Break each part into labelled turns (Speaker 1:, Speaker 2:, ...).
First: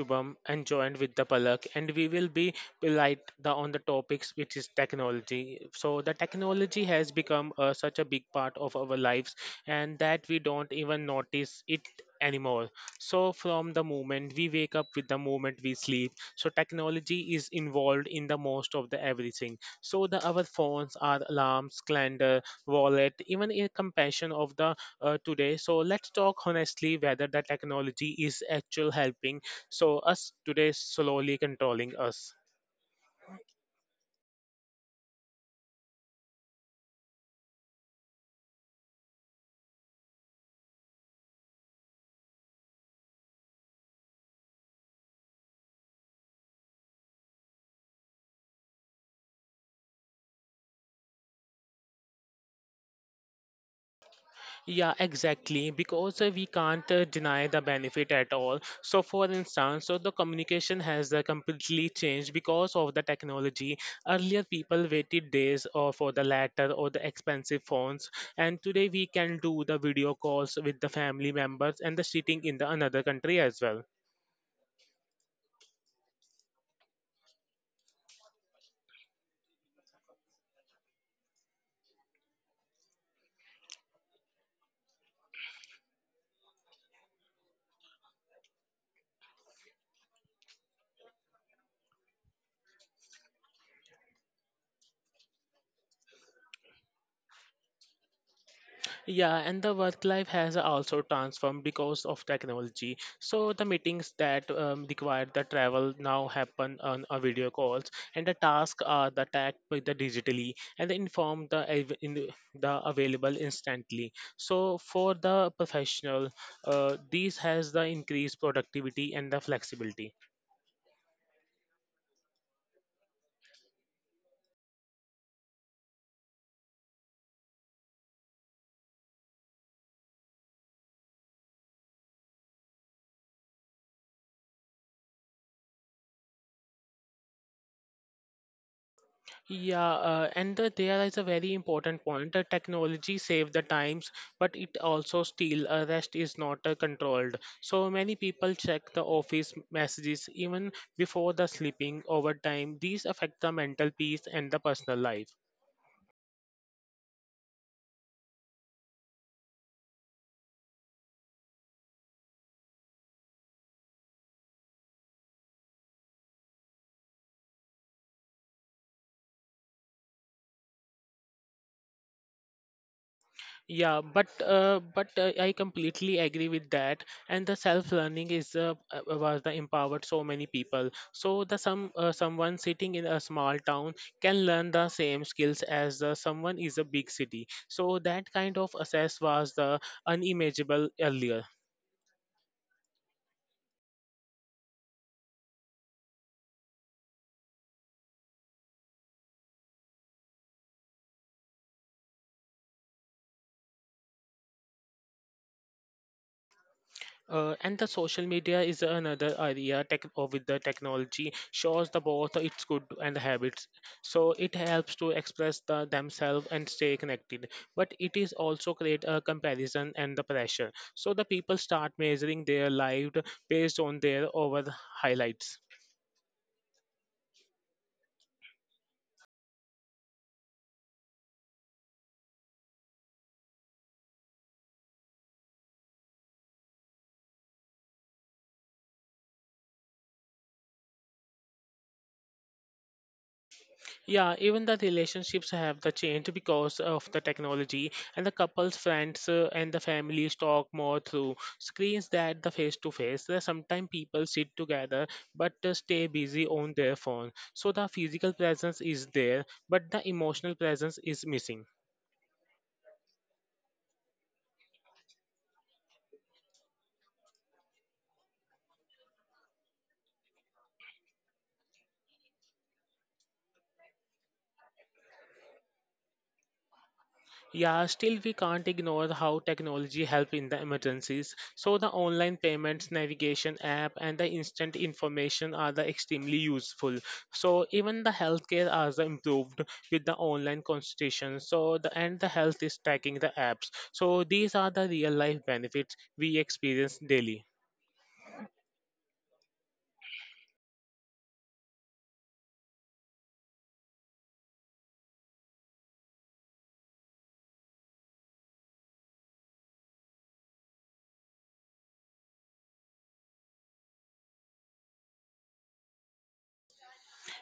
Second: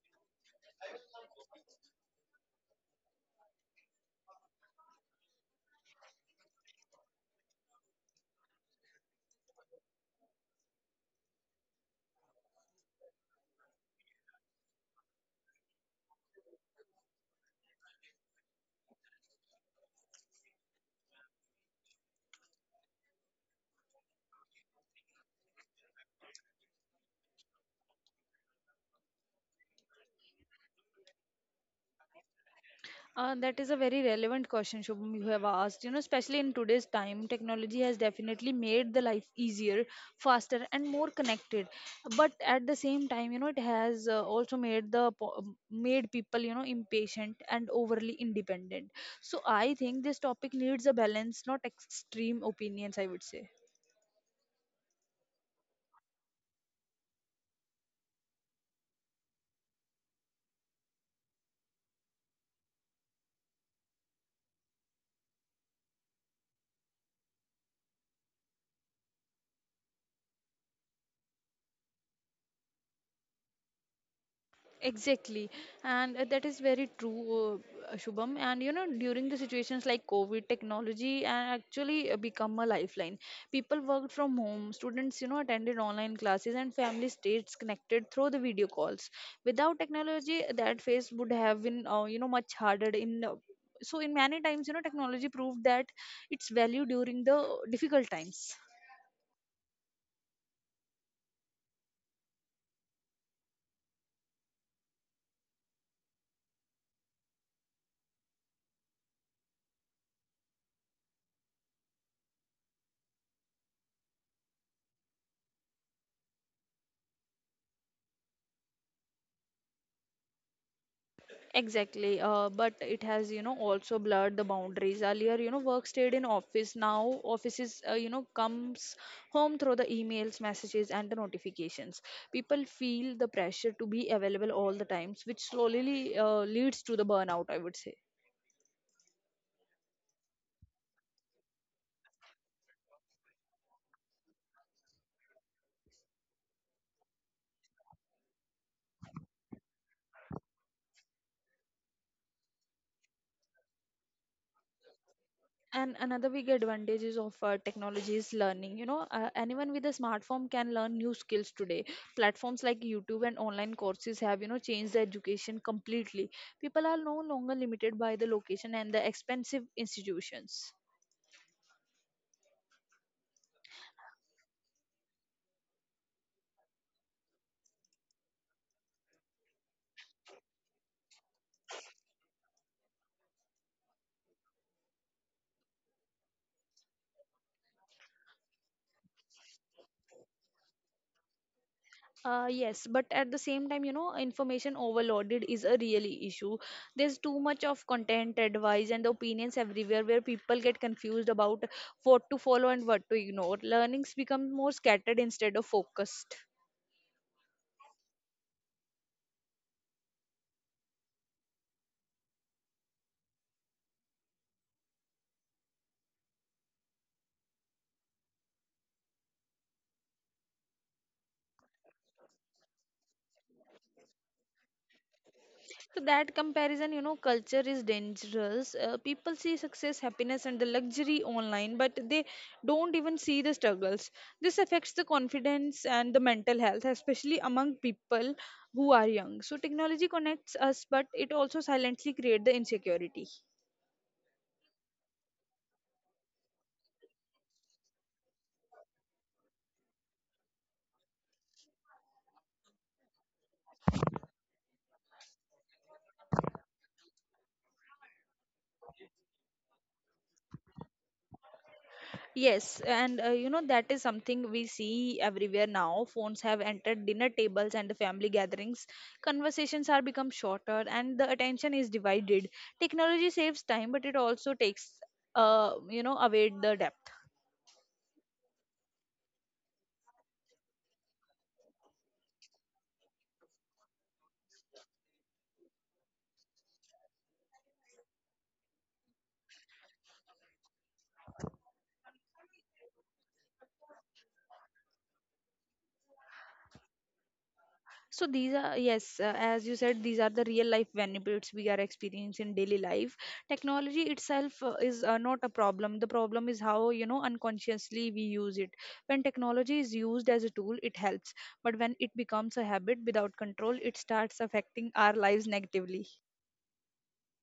Speaker 1: Shubham and joined with the Palak, and we will be light the, on the topics which is technology. So the technology has become such a big part of our lives, and that we don't even notice it anymore. So from the moment we wake up with the moment we sleep, so technology is involved in the most of the everything. So the our phones, our alarms, calendar, wallet, even a compassion of the today. So let's talk honestly whether the technology is actually helping. So us today slowly controlling us.
Speaker 2: That is a very relevant question, Shubham, you have asked. Especially in today's time, technology has definitely made the life easier, faster, and more connected. But at the same time, it has also made made people, impatient and overly independent. So I think this topic needs a balance, not extreme opinions, I would say.
Speaker 1: Yeah, exactly. Because we can't deny the benefit at all. So, for instance, so the communication has completely changed because of the technology. Earlier, people waited days or for the letter or the expensive phones, and today we can do the video calls with the family members and the sitting in the another country as well.
Speaker 2: Exactly, and that is very true, Shubham. And during the situations like COVID, technology actually become a lifeline. People worked from home, students, attended online classes, and family stayed connected through the video calls. Without technology, that phase would have been, much harder. In many times, technology proved that its value during the difficult times.
Speaker 1: Yeah, and the work life has also transformed because of technology. So the meetings that require the travel now happen on a video calls, and the tasks are the tagged with the digitally and they inform the av- in the available instantly. So for the professional, these has the increased productivity and the flexibility.
Speaker 2: Exactly, but it has, also blurred the boundaries. Earlier, work stayed in office. Now, offices, comes home through the emails, messages, and the notifications. People feel the pressure to be available all the times, which slowly leads to the burnout, I would say.
Speaker 1: Yeah, and there is a very important point. The technology save the times, but it also steal. A rest is not controlled. So many people check the office messages even before the sleeping over time. These affect the mental peace and the personal life.
Speaker 2: And another big advantages of technology is learning. Anyone with a smartphone can learn new skills today. Platforms like YouTube and online courses have, changed the education completely. People are no longer limited by the location and the expensive institutions.
Speaker 1: Yeah, but I completely agree with that. And the self-learning is was the empowered so many people. So the someone sitting in a small town can learn the same skills as someone is a big city. So that kind of access was the unimaginable earlier.
Speaker 2: Yes, but at the same time, information overloaded is a really issue. There's too much of content, advice, and opinions everywhere where people get confused about what to follow and what to ignore. Learnings become more scattered instead of focused.
Speaker 1: And the social media is another area tech or with the technology shows the both its good and the habits. So it helps to express the themselves and stay connected. But it is also create a comparison and the pressure. So the people start measuring their life based on their over highlights.
Speaker 2: So that comparison, culture is dangerous. People see success, happiness, and the luxury online, but they don't even see the struggles. This affects the confidence and the mental health, especially among people who are young. So technology connects us, but it also silently creates the insecurity.
Speaker 1: Yeah, even the relationships have the change because of the technology, and the couples, friends, and the families talk more through screens that the face to face. Sometimes people sit together but stay busy on their phone, so the physical presence is there, but the emotional presence is missing.
Speaker 2: Yes, and that is something we see everywhere now. Phones have entered dinner tables and the family gatherings. Conversations are become shorter and the attention is divided. Technology saves time, but it also takes away the depth.
Speaker 1: Yeah, still we can't ignore how technology help in the emergencies. So the online payments, navigation app, and the instant information are the extremely useful. So even the healthcare are the improved with the online consultation. So the and the health is tracking the apps. So these are the real life benefits we experience daily.
Speaker 2: So these are Yes, as you said, these are the real life benefits we are experiencing in daily life. Technology itself is not a problem. The problem is how unconsciously we use it. When technology is used as a tool, it helps, but when it becomes a habit without control, it starts affecting our lives negatively.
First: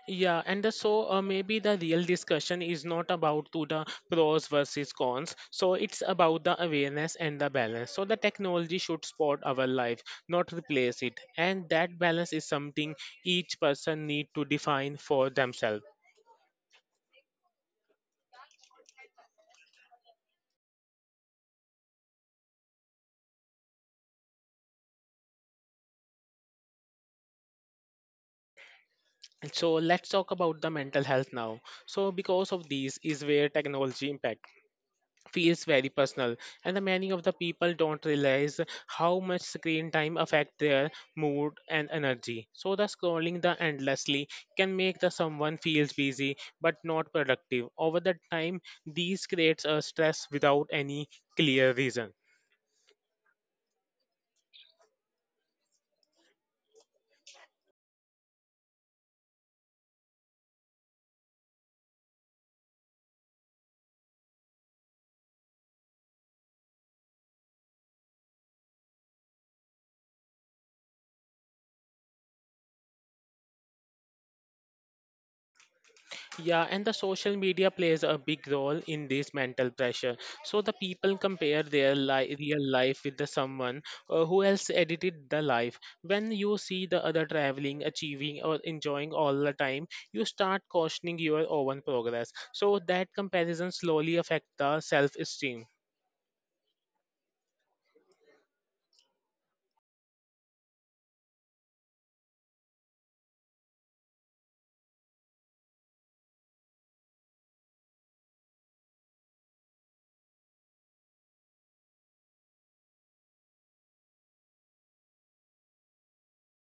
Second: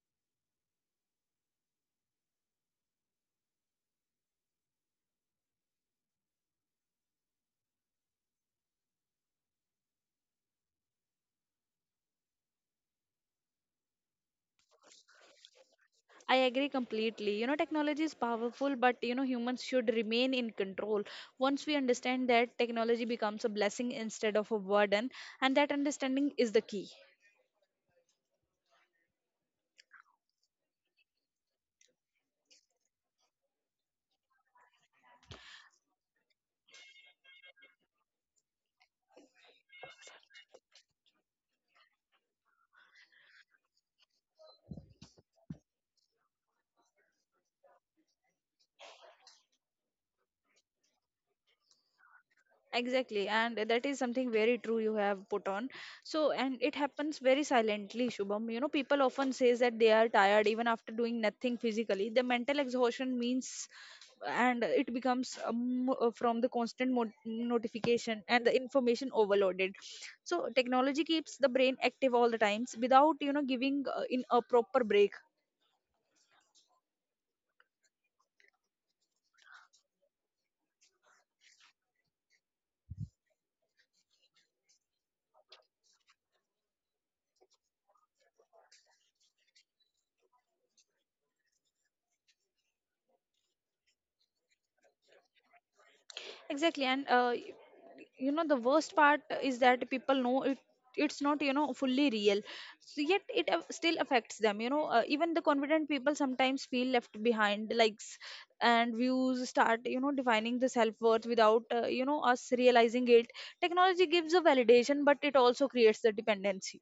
Speaker 1: Yeah, and so maybe the real discussion is not about to the pros versus cons. So it's about the awareness and the balance. So the technology should support our life, not replace it. And that balance is something each person need to define for themselves.
Speaker 2: I agree completely. Technology is powerful, but humans should remain in control. Once we understand that, technology becomes a blessing instead of a burden, and that understanding is the key.
Speaker 1: So let's talk about the mental health now. So because of these is where technology impacts, feels very personal and the many of the people don't realize how much screen time affect their mood and energy, so the scrolling the endlessly can make the someone feels busy but not productive over the time, these creates a stress without any clear reason.
Speaker 2: Exactly, and that is something very true you have put on. And it happens very silently, Shubham. People often says that they are tired even after doing nothing physically. The mental exhaustion means, and it becomes from the constant notification and the information overloaded. So, technology keeps the brain active all the times without giving in a proper break.
Speaker 1: Yeah, and the social media plays a big role in this mental pressure. So the people compare their real life with the someone who else edited the life. When you see the other traveling, achieving, or enjoying all the time, you start questioning your own progress. So that comparison slowly affects the self-esteem.
Speaker 2: Exactly, and the worst part is that people know it's not fully real, so yet it still affects them. Even the confident people sometimes feel left behind. Likes and views start defining the self-worth without us realizing it. Technology gives a validation, but it also creates the dependency.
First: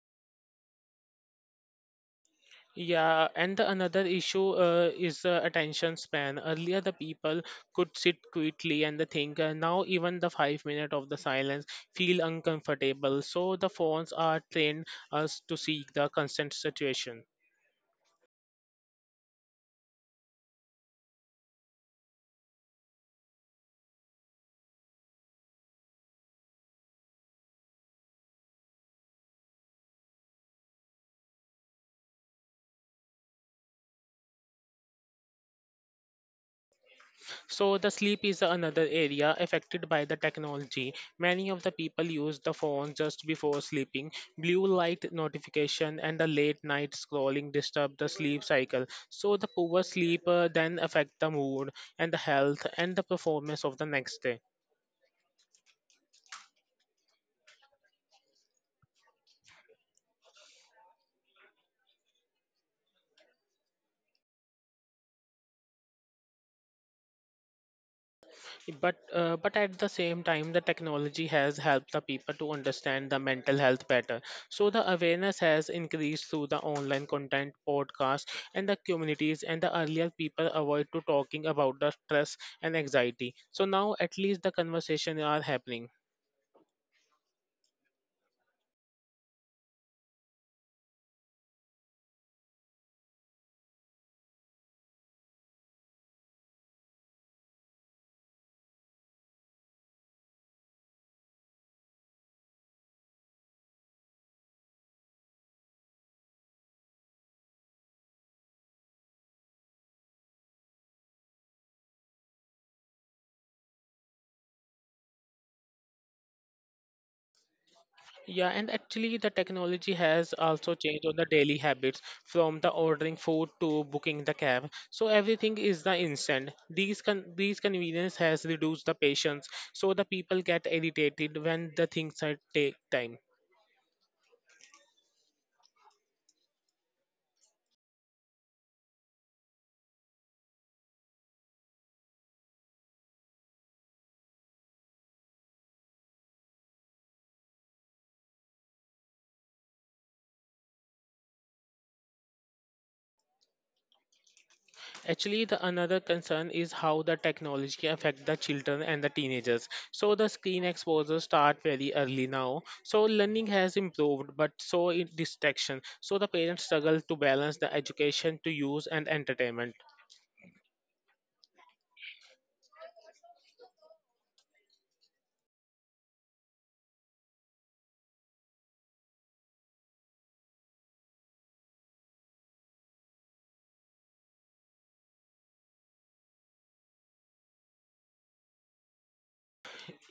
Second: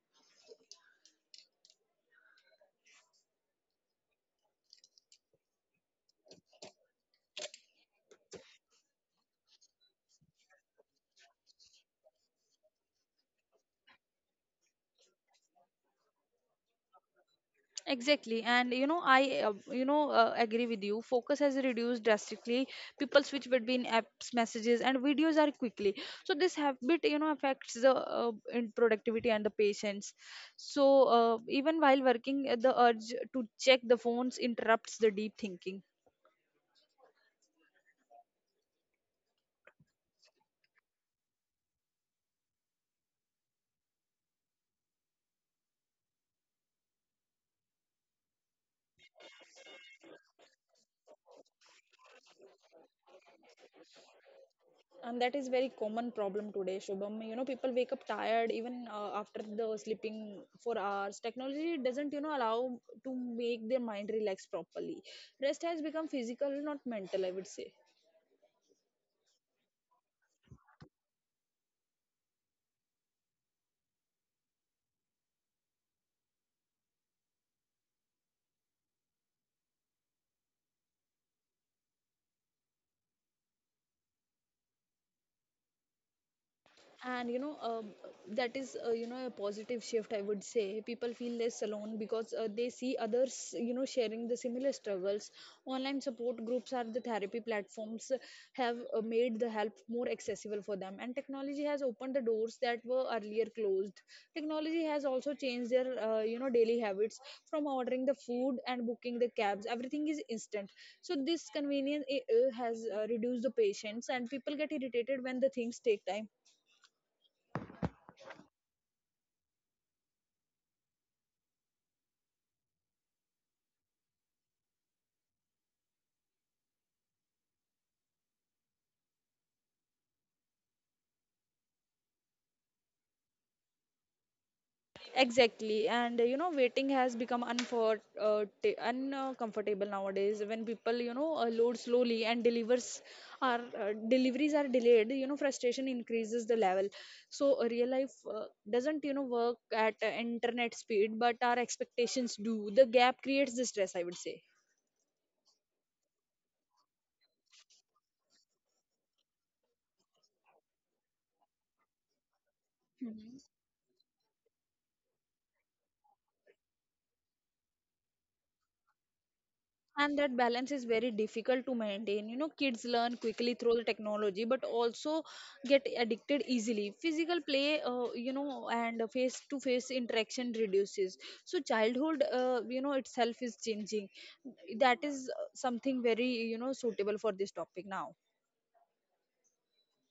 Speaker 1: Yeah, and the another issue is the attention span. Earlier, the people could sit quietly and the think. Now, even the 5 minute of the silence feel uncomfortable. So the phones are trained us to seek the constant situation.
Speaker 2: Exactly, and I agree with you. Focus has reduced drastically. People switch between apps, messages, and videos are quickly. So this habit, affects the in productivity and the patience. So even while working, the urge to check the phones interrupts the deep thinking.
Speaker 1: So the sleep is another area affected by the technology. Many of the people use the phone just before sleeping. Blue light notification and the late night scrolling disturb the sleep cycle. So the poor sleep then affect the mood and the health and the performance of the next day.
Speaker 2: And that is very common problem today, Shubham. People wake up tired even after the sleeping for hours. Technology doesn't allow to make their mind relax properly. Rest has become physical, not mental, I would say.
Speaker 1: But at the same time, the technology has helped the people to understand the mental health better, so the awareness has increased through the online content, podcasts, and the communities, and the earlier people avoid to talking about the stress and anxiety, so now at least the conversation are happening.
Speaker 2: And that is a positive shift, I would say. People feel less alone because they see others sharing the similar struggles. Online support groups are the therapy platforms have made the help more accessible for them, and technology has opened the doors that were earlier closed. Technology has also changed their daily habits. From ordering the food and booking the cabs, everything is instant. So this convenience has reduced the patience, and people get irritated when the things take time.
Speaker 1: Yeah, and actually, the technology has also changed on the daily habits from the ordering food to booking the cab. So everything is the instant. These convenience has reduced the patience, so the people get irritated when the things are take time.
Speaker 2: Exactly, and waiting has become uncomfortable nowadays. When people, load slowly and delivers are deliveries are delayed, frustration increases the level. So real life doesn't, work at internet speed, but our expectations do. The gap creates the stress, I would say.
Speaker 1: Actually, the another concern is how the technology affect the children and the teenagers. So the screen exposure start very early now. So learning has improved, but so in distraction. So the parents struggle to balance the education to use and entertainment.
Speaker 2: And that balance is very difficult to maintain. Kids learn quickly through the technology, but also get addicted easily. Physical play, and face to face interaction reduces. So childhood itself is changing. That is something very suitable for this topic now.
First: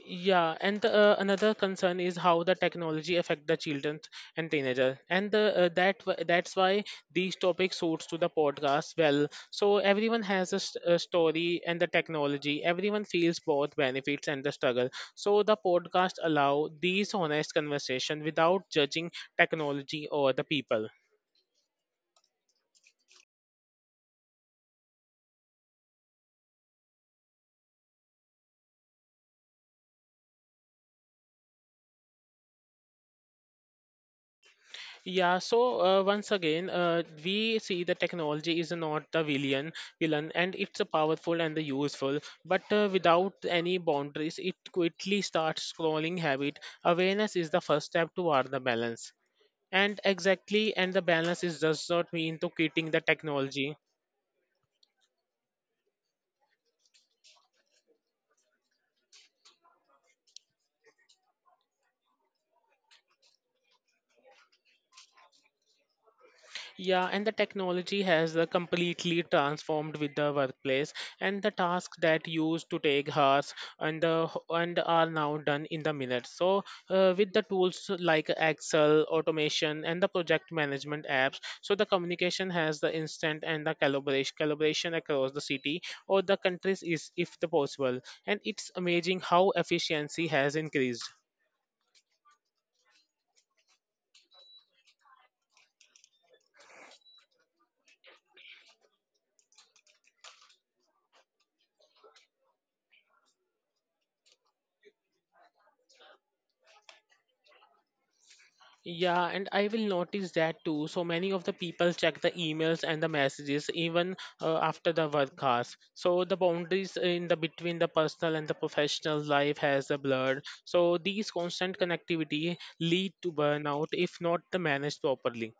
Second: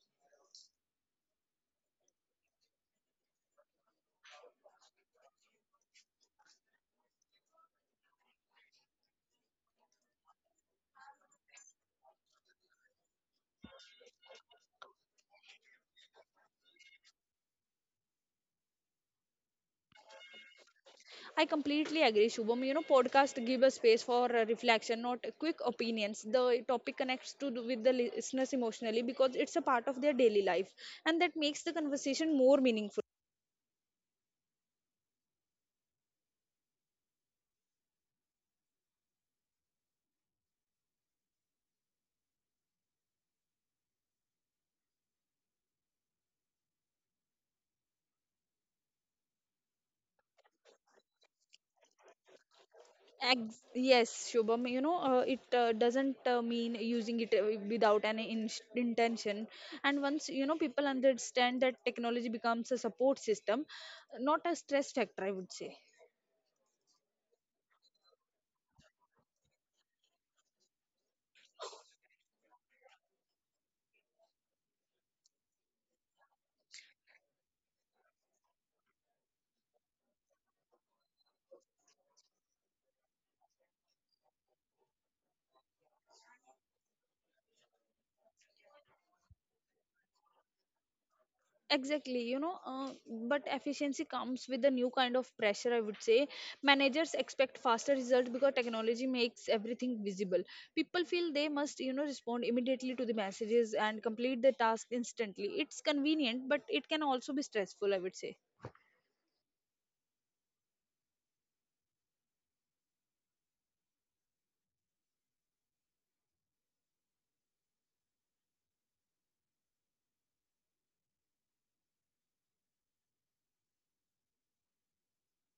Speaker 1: Yeah, another concern is how the technology affect the children and teenagers, and that's why these topics suits to the podcast well. So everyone has a story and the technology. Everyone feels both benefits and the struggle. So the podcast allow these honest conversation without judging technology or the people.
Speaker 2: I completely agree, Shubham. Podcast give a space for reflection, not quick opinions. The topic connects to do with the listeners emotionally because it's a part of their daily life, and that makes the conversation more meaningful.
Speaker 1: Yeah, so once again, we see the technology is not the villain, and it's a powerful and the useful. But without any boundaries, it quickly starts scrolling habit. Awareness is the first step toward the balance. And exactly, and the balance is does not mean to quitting the
Speaker 2: Ex-
Speaker 1: technology.
Speaker 2: yes, Shubham. It doesn't mean using it without any intention. And once people understand that, technology becomes a support system, not a stress factor, I would say.
Speaker 1: Yeah, and the technology has completely transformed with the workplace, and the tasks that used to take hours and are now done in the minutes. So, with the tools like Excel, automation, and the project management apps, so the communication has the instant and the collaboration across the city or the countries is if the possible, and it's amazing how efficiency has increased.
Speaker 2: Exactly. But efficiency comes with a new kind of pressure, I would say. Managers expect faster results because technology makes everything visible. People feel they must respond immediately to the messages and complete the task instantly. It's convenient, but it can also be stressful, I would say.
Speaker 1: Yeah, and I will notice that too. So many of the people check the emails and the messages even after the work hours. So the boundaries in the between the personal and the professional life has a blurred. So these constant connectivity lead to burnout if not the managed properly.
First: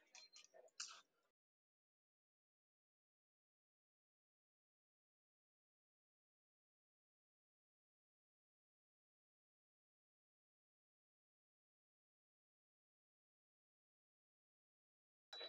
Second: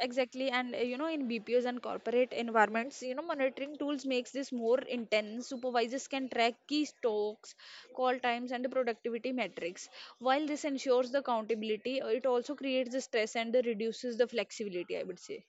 Speaker 2: Exactly, and in BPOs and corporate environments, monitoring tools makes this more intense. Supervisors can track key stocks, call times, and the productivity metrics. While this ensures the accountability, it also creates the stress and the reduces the flexibility, I would say.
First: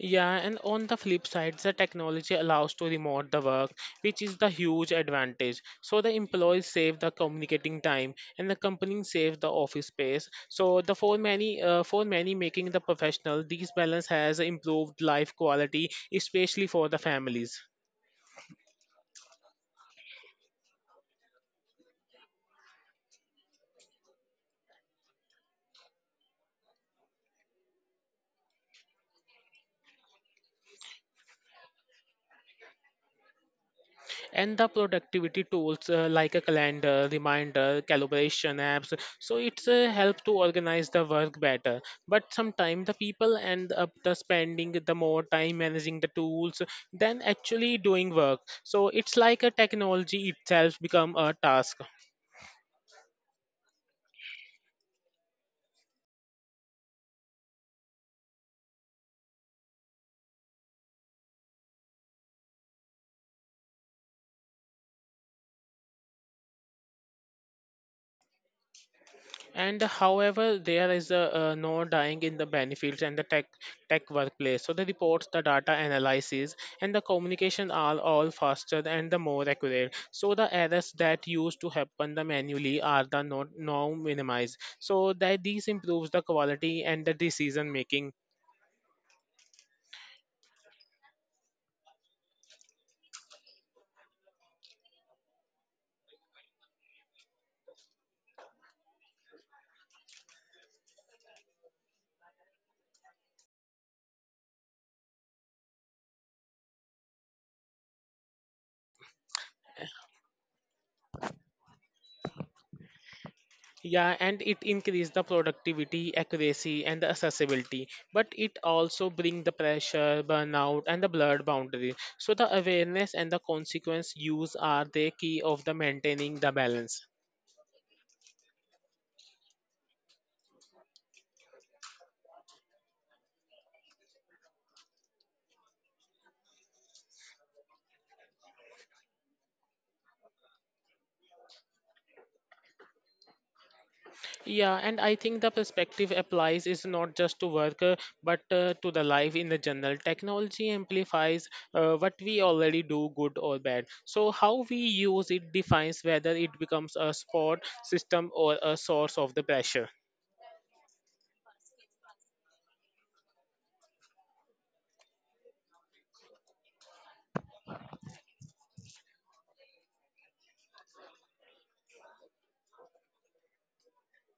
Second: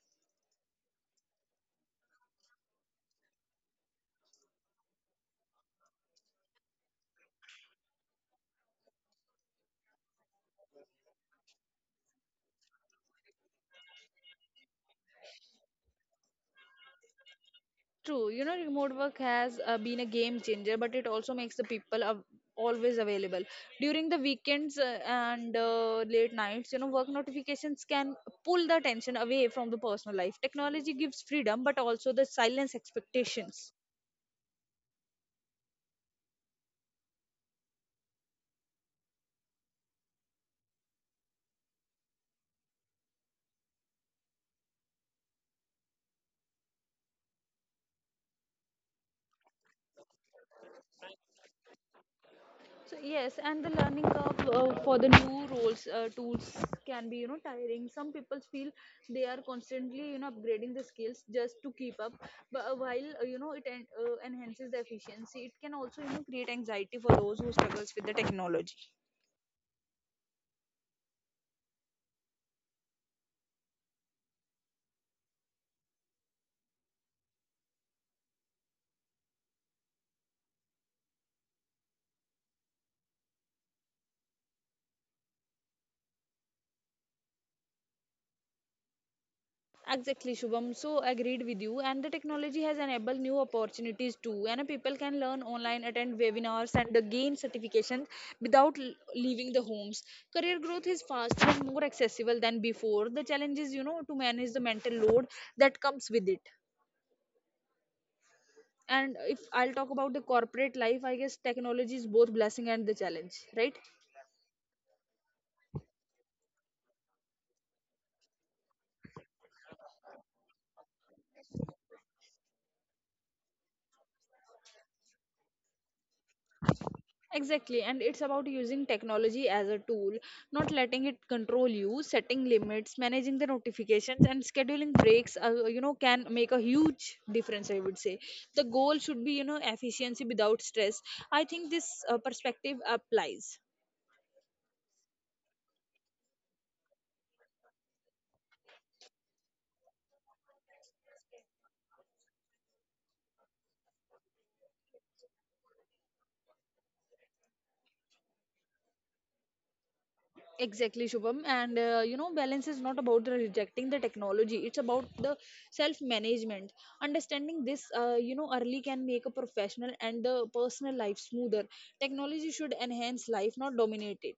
Speaker 1: Yeah, and on the flip side, the technology allows to remote the work, which is the huge advantage. So the employees save the communicating time, and the company save the office space. So the for many, for many making the professional, these balance has improved life quality, especially for the families.
Speaker 2: True, remote work has been a game changer, but it also makes the people always available during the weekends and late nights. Work notifications can pull the attention away from the personal life. Technology gives freedom, but also the silence expectations.
Speaker 1: And the productivity tools like a calendar reminder calibration apps, so it's a help to organize the work better, but sometimes the people end up the spending the more time managing the tools than actually doing work, so it's like a technology itself become a task.
Speaker 2: So yes, and the learning curve for the new roles tools can be tiring. Some people feel they are constantly upgrading the skills just to keep up, but while it enhances the efficiency, it can also create anxiety for those who struggles with the technology.
Speaker 1: And however there is no dying in the benefits and the tech workplace, so the reports, the data analysis, and the communication are all faster and the more accurate, so the errors that used to happen the manually are the not now minimized, so that these improves the quality and the decision making.
Speaker 2: Exactly, Shubham, so agreed with you. And the technology has enabled new opportunities too. And people can learn online, attend webinars, and gain certifications without leaving the homes. Career growth is faster and more accessible than before. The challenge is, to manage the mental load that comes with it. And if I'll talk about the corporate life, I guess technology is both blessing and the challenge, right?
Speaker 1: Yeah, and it increase the productivity, accuracy, and the accessibility. But it also bring the pressure, burnout, and the blurred boundary. So the awareness and the consequence use are the key of the maintaining the balance.
Speaker 2: Exactly, and it's about using technology as a tool, not letting it control you, setting limits, managing the notifications, and scheduling breaks. Can make a huge difference. I would say the goal should be efficiency without stress. I think this perspective applies.
Speaker 1: Yeah, and I think the perspective applies is not just to work, but to the life in the general. Technology amplifies what we already do, good or bad. So how we use it defines whether it becomes a support system or a source of the pressure.
Speaker 2: Exactly, Shubham. And balance is not about the rejecting the technology, it's about the self management. Understanding this, early can make a professional and the personal life smoother. Technology should enhance life, not dominate it.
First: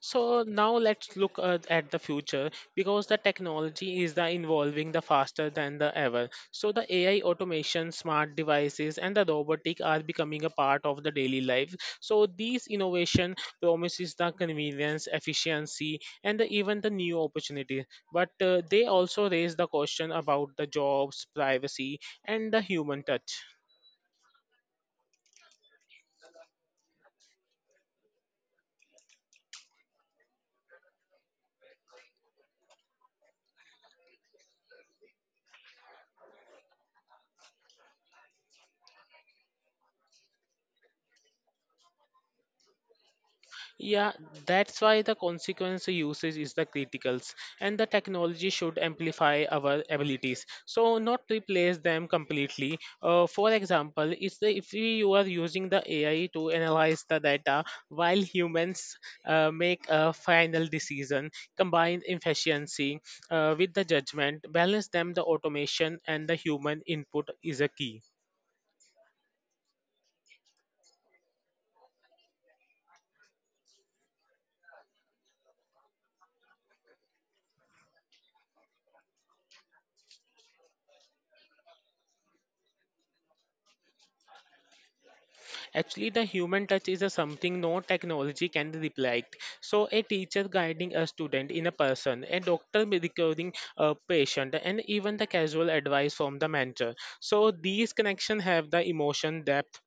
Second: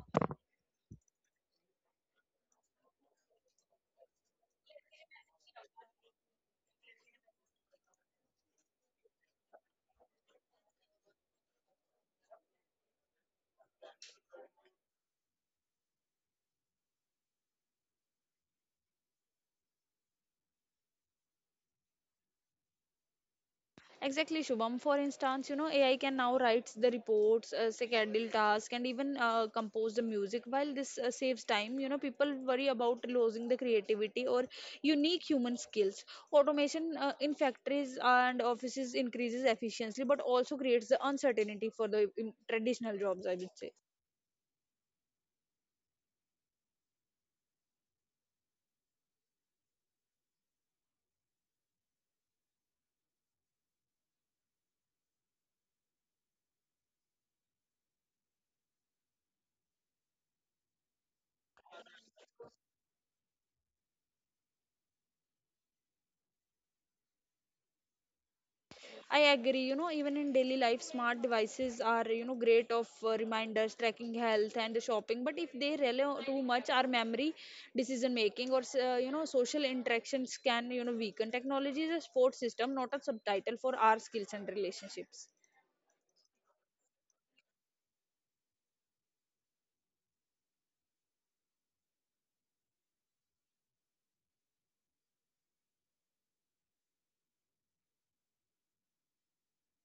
Speaker 1: So now let's look at the future because the technology is the evolving the faster than the ever. So the AI automation, smart devices, and the robotic are becoming a part of the daily life. So these innovation promises the convenience, efficiency, and the- even the new opportunity. But they also raise the question about the jobs, privacy, and the human touch.
Speaker 2: Exactly, Shubham. For instance, AI can now write the reports, schedule tasks, and even compose the music. While this saves time, people worry about losing the creativity or unique human skills. Automation in factories and offices increases efficiency, but also creates the uncertainty for the traditional jobs, I would say.
Speaker 1: Yeah, that's why the consequence usage is the criticals, and the technology should amplify our abilities, so not replace them completely. For example, it's the, if we, you are using the AI to analyze the data while humans make a final decision, combine efficiency with the judgment, balance them. The automation and the human input is a key.
Speaker 2: I agree. Even in daily life, smart devices are great of reminders, tracking health, and the shopping. But if they rely on too much, our memory, decision making, or social interactions can weaken. Technology is a support system, not a subtitle for our skills and relationships.
Speaker 1: Actually, the human touch is a something no technology can replicate. So, a teacher guiding a student in a person, a doctor recording a patient, and even the casual advice from the mentor. So, these connections have the emotion depth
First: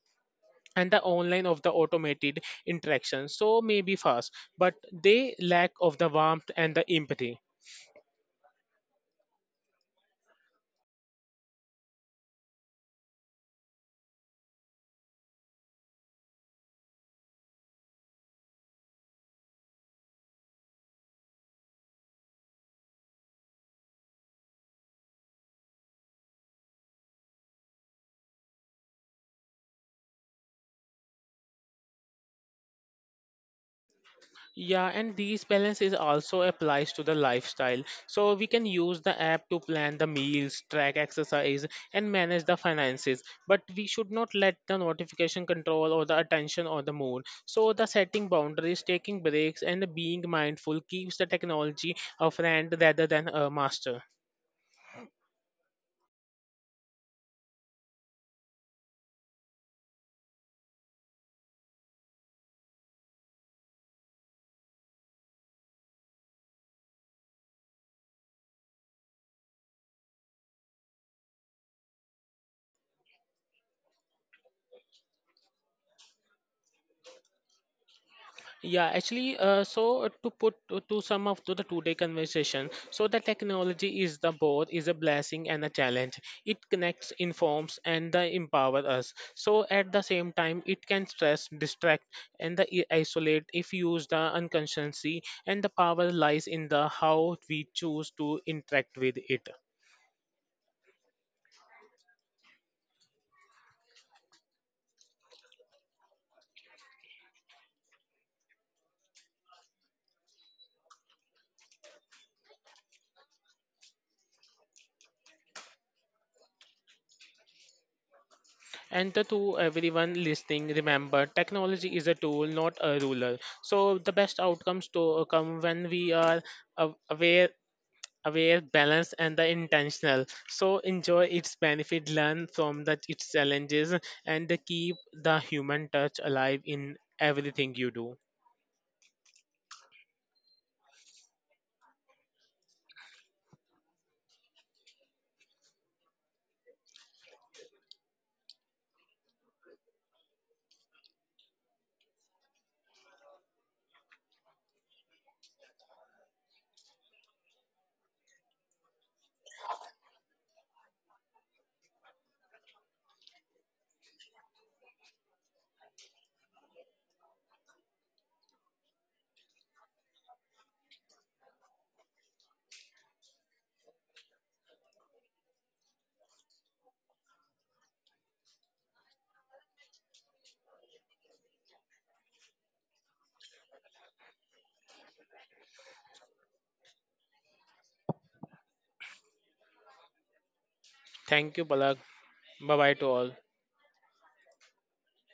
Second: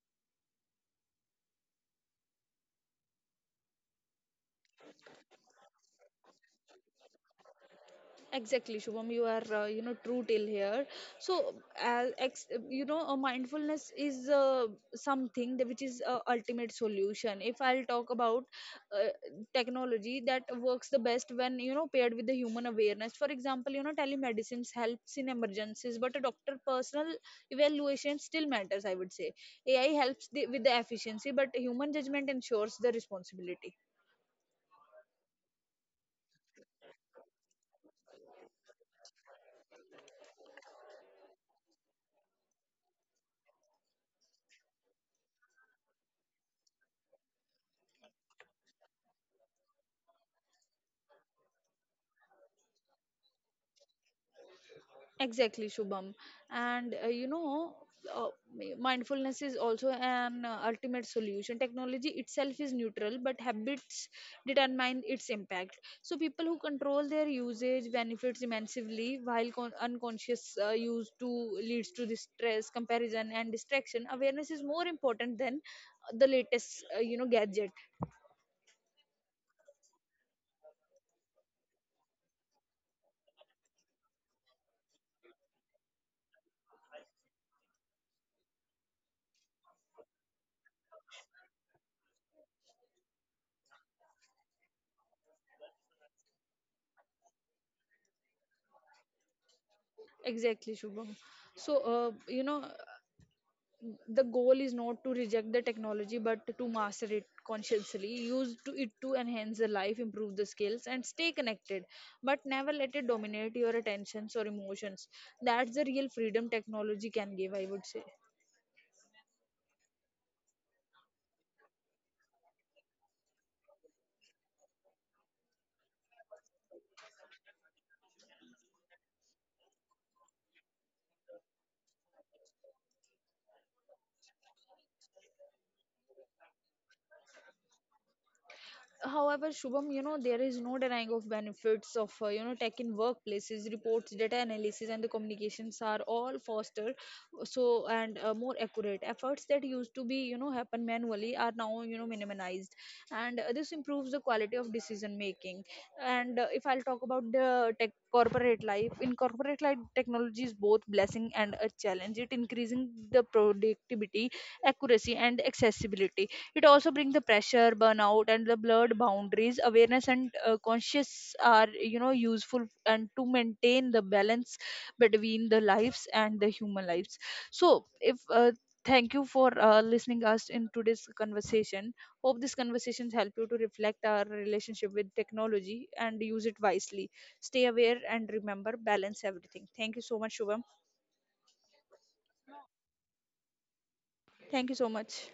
Speaker 1: and the online of the automated interaction. So, maybe fast, but they lack of the warmth and the empathy.
Speaker 2: Exactly, Shubham, you are true till here. So mindfulness is something that which is ultimate solution. If I'll talk about uh, technology that works the best when paired with the human awareness. For example, telemedicine helps in emergencies, but a doctor personal evaluation still matters, I would say. AI helps the, with the efficiency, but human judgment ensures the responsibility.
Speaker 1: Yeah, and these balance is also applies to the lifestyle. So we can use the app to plan the meals, track exercise, and manage the finances. But we should not let the notification control or the attention or the mood. So the setting boundaries, taking breaks, and being mindful keeps the technology a friend rather than a master.
Speaker 2: Exactly, Shubham. And uh, mindfulness is also an ultimate solution. Technology itself is neutral, but habits determine its impact. So, people who control their usage benefits immensely, while unconscious use to leads to the stress, comparison, and distraction. Awareness is more important than the latest, gadget.
Speaker 1: Yeah, actually, to to sum up to the today conversation, so the technology is the both is a blessing and a challenge. It connects, informs, and empower us. So at the same time, it can stress, distract, and the isolate if used unconsciously. And the power lies in the how we choose to interact with it.
Speaker 2: Exactly, Shubham. So, uh, you know, the goal is not to reject the technology but to master it, consciously use to it to enhance the life, improve the skills, and stay connected, but never let it dominate your attentions or emotions. That's the real freedom technology can give, I would say.
Speaker 1: And the, to everyone listening, remember, technology is a tool, not a ruler. So the best outcomes to come when we are aw- aware aware, balanced, and the intentional. So enjoy its benefit, learn from its challenges, and keep the human touch alive in everything you do.
Speaker 2: However, Shubham, there is no denying of benefits of, tech in workplaces, reports, data analysis, and the communications are all fostered and more accurate. Efforts that used to be, happen manually are now, minimized. And this improves the quality of decision making. And if I'll talk about the tech corporate life, in corporate life, technology is both blessing and a challenge. It increasing the productivity, accuracy, and accessibility. It also brings the pressure, burnout, and the blurred boundaries. Awareness and conscious are, useful and to maintain the balance between the lives and the human lives. So, if thank you for listening us in today's conversation. Hope these conversations help you to reflect our relationship with technology and use it wisely. Stay aware and remember balance everything. Thank you so much, Shubham.
Speaker 1: Thank you, Palak. Bye bye to all.
Speaker 2: Thank you so much.